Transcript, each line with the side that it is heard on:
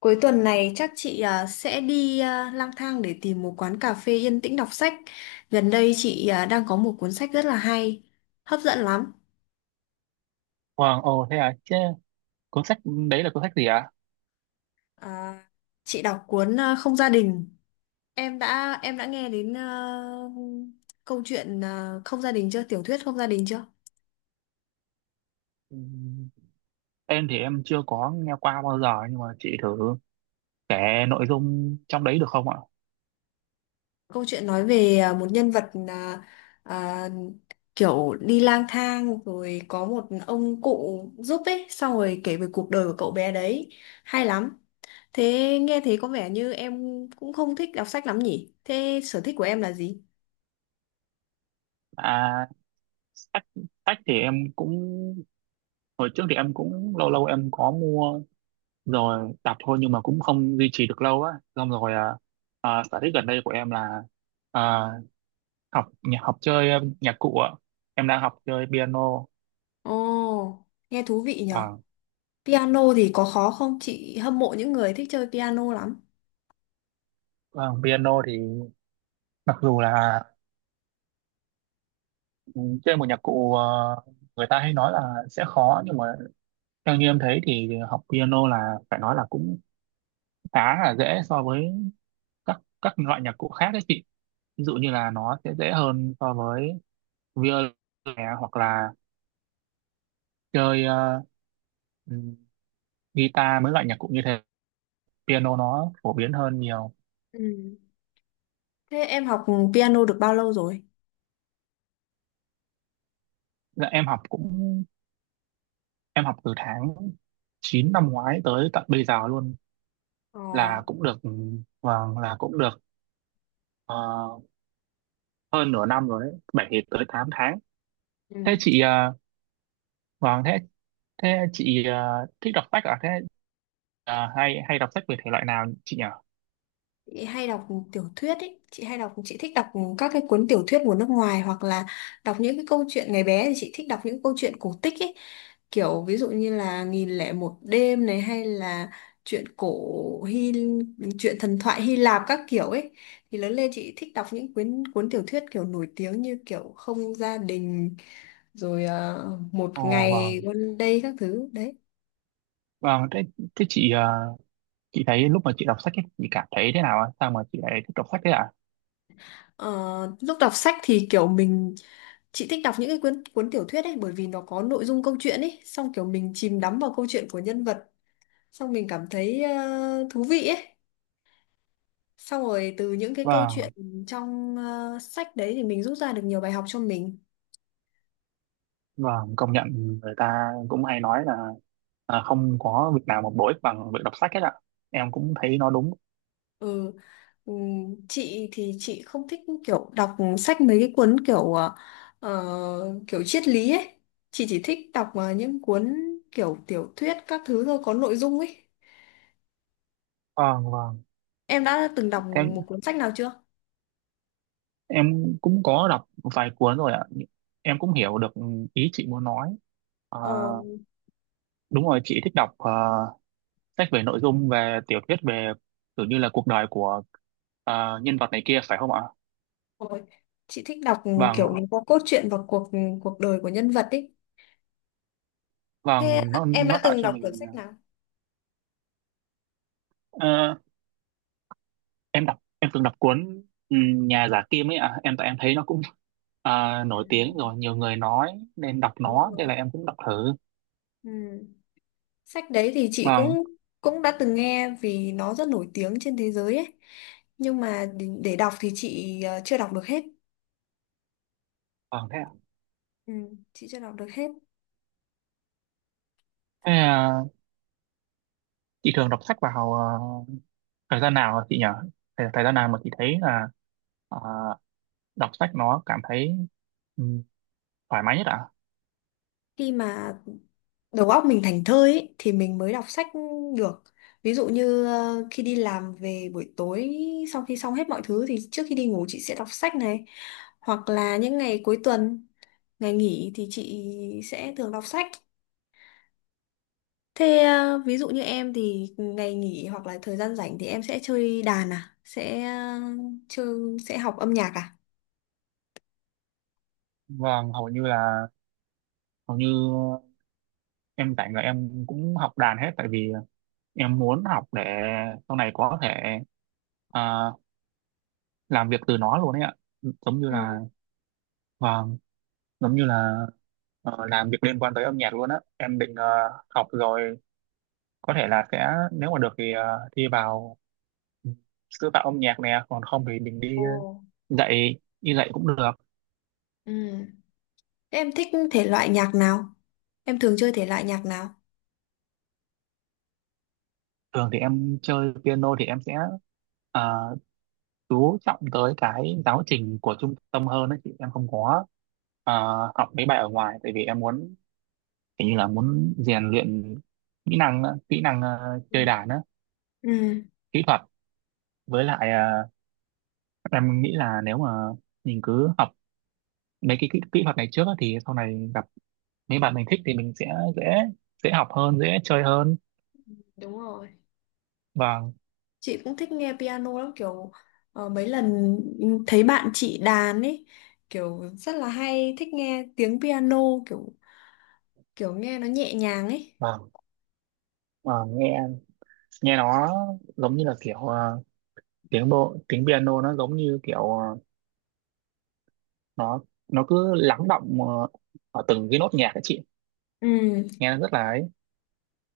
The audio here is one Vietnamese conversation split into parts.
left: Cuối tuần này chắc chị sẽ đi lang thang để tìm một quán cà phê yên tĩnh đọc sách. Gần đây chị đang có một cuốn sách rất là hay, hấp dẫn lắm.
right: Wow, ồ thế à, chứ cuốn sách đấy là cuốn sách gì ạ?
left: À, chị đọc cuốn Không gia đình. Em đã nghe đến câu chuyện Không gia đình chưa? Tiểu thuyết Không gia đình chưa?
right: Ừm, Em thì em chưa có nghe qua bao giờ nhưng mà chị thử kể nội dung trong đấy được không ạ?
left: Câu chuyện nói về một nhân vật à, kiểu đi lang thang rồi có một ông cụ giúp ấy, xong rồi kể về cuộc đời của cậu bé đấy. Hay lắm. Thế nghe thế có vẻ như em cũng không thích đọc sách lắm nhỉ? Thế sở thích của em là gì?
right: À, sách, sách thì em cũng, hồi trước thì em cũng lâu lâu em có mua rồi đọc thôi, nhưng mà cũng không duy trì được lâu á. Xong rồi, sở thích gần đây của em là, à, học nhạc, học chơi nhạc cụ ạ. Em đang học chơi piano.
left: Ồ, nghe thú vị nhở.
right: À,
left: Piano thì có khó không? Chị hâm mộ những người thích chơi piano lắm.
right: vâng, piano thì mặc dù là, Ừ, chơi một nhạc cụ, người ta hay nói là sẽ khó, nhưng mà theo như em thấy thì học piano là phải nói là cũng khá là dễ so với các loại nhạc cụ khác đấy chị, ví dụ như là nó sẽ dễ hơn so với violin nè, hoặc là chơi, ừm, guitar, mấy loại nhạc cụ như thế, piano nó phổ biến hơn nhiều.
left: Ừ. Thế em học piano được bao lâu rồi?
right: Dạ, em học cũng em học từ tháng 9 năm ngoái tới tận bây giờ luôn,
left: Ồ,
right: là cũng được, vâng là cũng được, ờ, hơn nửa năm rồi đấy, 7 tới 8 tháng. Thế
left: ừ.
right: chị, vâng, thế thế chị, thích đọc sách à, thế, hay hay đọc sách về thể loại nào chị nhỉ?
left: Chị hay đọc tiểu thuyết ấy, chị thích đọc các cái cuốn tiểu thuyết của nước ngoài hoặc là đọc những cái câu chuyện ngày bé thì chị thích đọc những câu chuyện cổ tích ấy, kiểu ví dụ như là nghìn lẻ một đêm này hay là chuyện cổ Hy chuyện thần thoại Hy Lạp các kiểu ấy. Thì lớn lên chị thích đọc những cuốn cuốn tiểu thuyết kiểu nổi tiếng như kiểu Không gia đình rồi một
right: Ồ
left: ngày
right: vâng,
left: One Day các thứ đấy.
right: vâng, thế thế chị, chị thấy lúc mà chị đọc sách ấy, chị cảm thấy thế nào ạ? Sao mà chị lại thích đọc sách thế ạ?
left: Ờ, Lúc đọc sách thì kiểu mình chị thích đọc những cái cuốn cuốn tiểu thuyết ấy bởi vì nó có nội dung câu chuyện ấy, xong kiểu mình chìm đắm vào câu chuyện của nhân vật, xong mình cảm thấy thú vị ấy, xong rồi từ những cái câu chuyện
right: Vâng,
left: trong sách đấy thì mình rút ra được nhiều bài học cho mình.
right: vâng, công nhận, người ta cũng hay nói là, không có việc nào mà bổ ích bằng việc đọc sách hết ạ, em cũng thấy nó đúng.
left: ừ chị thì chị không thích kiểu đọc sách mấy cái cuốn kiểu kiểu triết lý ấy, chị chỉ thích đọc những cuốn kiểu tiểu thuyết các thứ thôi có nội dung ấy.
right: Vâng, vâng,
left: Em đã từng đọc
right: thế
left: một cuốn sách nào chưa?
right: em cũng có đọc vài cuốn rồi ạ, em cũng hiểu được ý chị muốn nói. À,
left: Ờ.
right: đúng rồi, chị thích đọc, sách về nội dung, về tiểu thuyết, về kiểu như là cuộc đời của, nhân vật này kia phải không ạ?
left: Ôi, chị thích đọc
right: Vâng,
left: kiểu nó có cốt truyện và cuộc cuộc đời của nhân vật ấy. Thế
right: vâng, nó
left: em
right: nó
left: đã
right: tạo
left: từng
right: cho
left: đọc cuốn
right: mình,
left: sách nào?
right: ờ, em đọc em từng đọc cuốn, Nhà giả Kim ấy ạ. Em tại em thấy nó cũng,
left: À,
right: nổi tiếng rồi, nhiều người nói nên đọc
left: đúng
right: nó, thế
left: rồi.
right: là em cũng đọc thử.
left: Ừ. Sách đấy thì chị
right: Vâng,
left: cũng cũng đã từng nghe vì nó rất nổi tiếng trên thế giới ấy. Nhưng mà để đọc thì chị chưa đọc được hết.
right: vâng thế ạ.
left: Ừ, chị chưa đọc được hết.
right: Thế à, chị thường đọc sách vào, thời gian nào hả chị nhỉ? Thời gian nào mà chị thấy là, ờ, đọc sách nó cảm thấy, ừ, thoải mái nhất ạ?
left: Khi mà đầu óc mình thảnh thơi ấy, thì mình mới đọc sách được. Ví dụ như khi đi làm về buổi tối, sau khi xong hết mọi thứ thì trước khi đi ngủ chị sẽ đọc sách này, hoặc là những ngày cuối tuần, ngày nghỉ thì chị sẽ thường đọc sách. Thế ví dụ như em thì ngày nghỉ hoặc là thời gian rảnh thì em sẽ chơi đàn à, sẽ chơi, sẽ học âm nhạc à?
right: Vâng, hầu như em, tại người em cũng học đàn hết, tại vì em muốn học để sau này có thể, à, làm việc từ nó luôn ấy ạ, giống như
left: Ừ.
right: là, vâng, giống như là, làm việc liên quan tới âm nhạc luôn á. Em định, học rồi có thể là sẽ, nếu mà được thì, thi vào, ừ, sư phạm âm nhạc nè, còn không thì mình đi
left: Ồ.
right: dạy, cũng được.
left: Ừ. Thế em thích thể loại nhạc nào, em thường chơi thể loại nhạc nào?
right: Thường thì em chơi piano thì em sẽ, ờ, chú trọng tới cái giáo trình của trung tâm hơn đấy chị, em không có, ờ, học mấy bài ở ngoài, tại vì em muốn, kiểu như là muốn rèn luyện kỹ năng á, kỹ năng,
left: Ừ.
right: chơi đàn á,
left: Ừ.
right: kỹ thuật. Với lại, em nghĩ là nếu mà mình cứ học mấy cái, kỹ thuật này trước á, thì sau này gặp mấy bạn mình thích thì mình sẽ dễ, học hơn, dễ chơi hơn.
left: Đúng rồi.
right: Và,
left: Chị cũng thích nghe piano lắm, kiểu mấy lần thấy bạn chị đàn ấy, kiểu rất là hay, thích nghe tiếng piano, kiểu kiểu nghe nó nhẹ nhàng ấy.
right: và, và nghe, nó giống như là kiểu, tiếng bộ, tiếng piano nó giống như kiểu, nó nó cứ lắng đọng, ở từng cái nốt nhạc ấy chị,
left: Ừ,
right: nghe nó rất là ấy.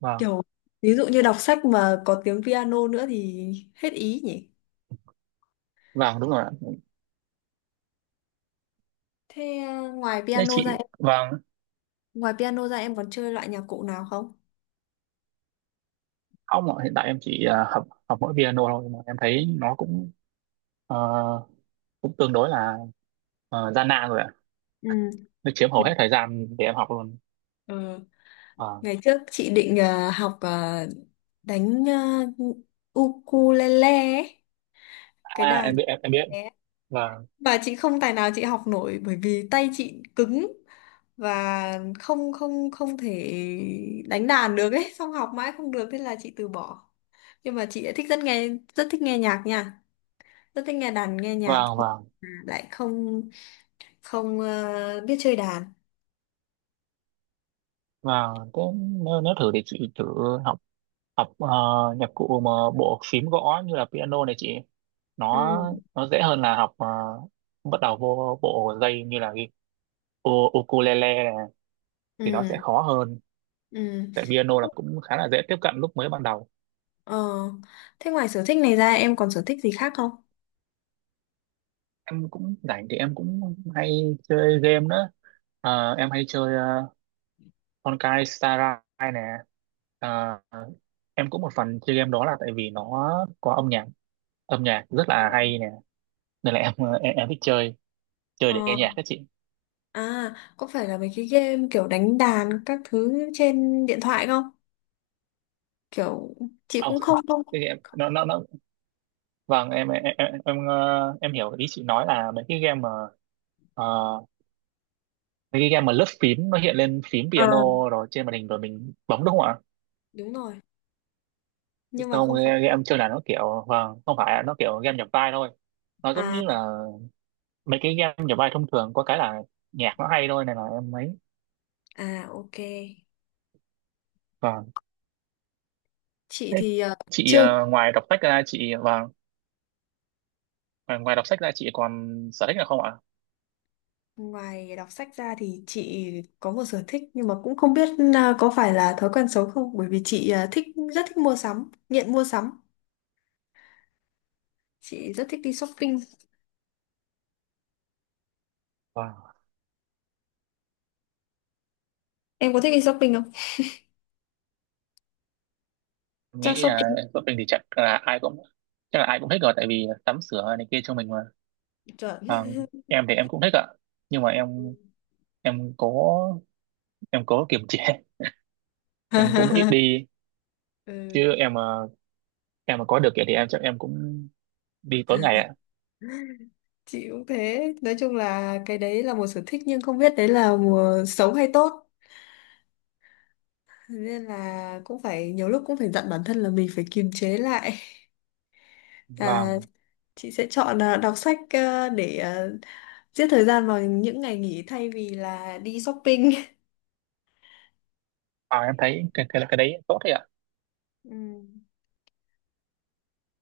right: Vâng,
left: kiểu ví dụ như đọc sách mà có tiếng piano nữa thì hết ý nhỉ.
right: vâng đúng rồi ạ.
left: Thế ngoài
right: Thế
left: piano
right: chị...
left: ra em,
right: Vâng,
left: ngoài piano ra em còn chơi loại nhạc cụ nào không?
right: ông ạ, hiện tại em chỉ, học học mỗi piano thôi, mà em thấy nó cũng, ờ, cũng tương đối là, gian nan rồi ạ,
left: Ừ.
right: nó chiếm hầu hết thời gian để em học luôn.
left: Ờ,
right: Vâng,
left: ngày trước chị định học đánh ukulele ấy, cái
right: à em
left: đàn
right: biết, em biết,
left: bé
right: vâng,
left: mà chị không tài nào chị học nổi, bởi vì tay chị cứng và không không không thể đánh đàn được ấy, xong học mãi không được, thế là chị từ bỏ. Nhưng mà chị lại thích rất nghe, rất thích nghe nhạc nha, rất thích nghe đàn nghe nhạc.
right: vâng,
left: Mà
right: vâng,
left: lại không không ờ, biết chơi đàn.
right: vâng, thế nếu thử thì chị thử học, học ờ, nhạc cụ mà bộ phím gõ như là piano này chị,
left: Ừ.
right: nó nó dễ hơn là học, bắt đầu vô bộ dây như là ukulele này thì nó sẽ
left: Ừ.
right: khó hơn,
left: Ừ.
right: tại piano là cũng khá là dễ tiếp cận lúc mới ban đầu.
left: Ờ, thế ngoài sở thích này ra em còn sở thích gì khác không?
right: Em cũng rảnh thì em cũng hay chơi game nữa. Em hay chơi, uh, Honkai Star Rail nè. Ờ, em cũng một phần chơi game đó là tại vì nó có âm nhạc, âm nhạc rất là hay nè, nên là em, em thích chơi, để nghe nhạc
left: Ờ,
right: các chị.
left: à có phải là mấy cái game kiểu đánh đàn các thứ trên điện thoại không, kiểu chị
right: Không,
left: cũng không không.
right: cái game nó, vâng, em hiểu ý chị nói là mấy cái game mà, ờ, lướt phím nó hiện lên phím
left: Ờ,
right: piano rồi trên màn hình rồi mình bấm đúng không ạ?
left: đúng rồi, nhưng mà
right: Không,
left: không phải.
right: game game chơi là nó kiểu, vâng, không phải ạ, nó kiểu game nhập vai thôi, nó giống
left: À.
right: như là mấy cái game nhập vai thông thường, có cái là nhạc nó hay thôi nên là em ấy.
left: À, ok.
right: Vâng.
left: Chị
right: Thế
left: thì
right: chị,
left: chưa,
right: ngoài đọc sách ra chị... vâng, ngoài ngoài đọc sách ra chị còn sở thích nào không ạ?
left: ngoài đọc sách ra thì chị có một sở thích, nhưng mà cũng không biết có phải là thói quen xấu không, bởi vì chị thích, rất thích mua sắm, nghiện mua sắm, chị rất thích đi shopping.
right: Vâng,
left: Em có thích đi shopping không?
right: em
left: Chắc
right: nghĩ là
left: shopping
right: vợ mình thì, chắc là ai cũng thích rồi, tại vì tắm sửa này kia cho mình mà.
left: chuẩn.
right: Vâng, em thì em cũng thích ạ, nhưng mà em cố em cố kiềm chế, em cũng ít đi,
left: Ừ.
right: chứ em mà có được vậy thì em chắc em cũng đi tối ngày ạ.
left: Chị cũng thế, nói chung là cái đấy là một sở thích, nhưng không biết đấy là một xấu hay tốt. Thế nên là cũng phải, nhiều lúc cũng phải dặn bản thân là mình phải kiềm chế lại. à,
right: vào
left: chị sẽ chọn đọc sách để giết thời gian vào những ngày nghỉ thay vì là đi shopping.
right: vào em thấy cái đấy tốt đấy ạ.
left: Ừ.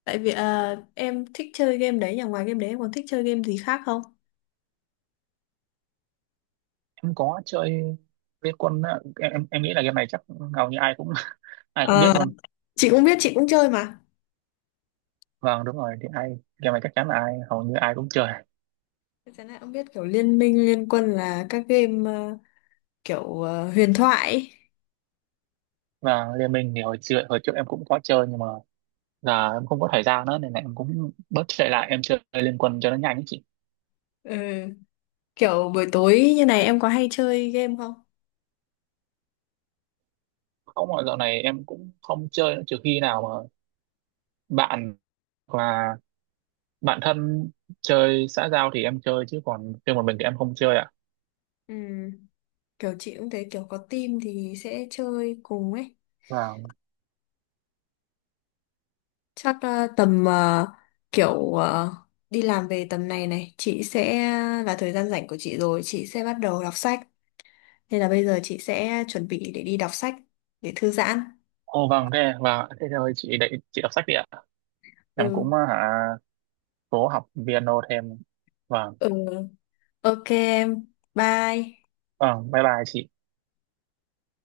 left: Tại vì em thích chơi game đấy nhà, ngoài game đấy em còn thích chơi game gì khác không?
right: Em có chơi Liên Quân á, em nghĩ là game này chắc hầu như ai cũng ai cũng
left: Ờ,
right: biết luôn.
left: chị cũng biết, chị cũng chơi mà.
right: Vâng đúng rồi, thì ai, game này chắc chắn là ai, hầu như ai cũng chơi.
left: Chắc chắn là em biết kiểu liên minh liên quân là các game kiểu huyền thoại ấy.
right: Và Liên Minh thì hồi trước em cũng có chơi, nhưng mà giờ em không có thời gian nữa, nên là em cũng bớt chạy lại, em chơi Liên Quân cho nó nhanh ấy chị.
left: Ừ. Kiểu buổi tối như này em có hay chơi game không?
right: Không, mà dạo này em cũng không chơi nữa, trừ khi nào mà bạn, và bạn thân chơi xã giao thì em chơi, chứ còn riêng một mình thì em không chơi ạ.
left: Ừ, kiểu chị cũng thấy kiểu có team thì sẽ chơi cùng ấy.
right: Và,
left: Chắc ờ, tầm ờ, kiểu ờ, đi làm về tầm này này chị sẽ là thời gian rảnh của chị rồi, chị sẽ bắt đầu đọc sách, nên là bây giờ chị sẽ chuẩn bị để đi đọc sách để thư giãn.
right: ô vâng, thế, và thế thôi, chị đợi, chị đọc sách đi ạ, em cũng,
left: Ừ.
right: hả, cố học piano thêm. Vâng,
left: Ừ, ok em, bye
right: vâng, bye bye chị.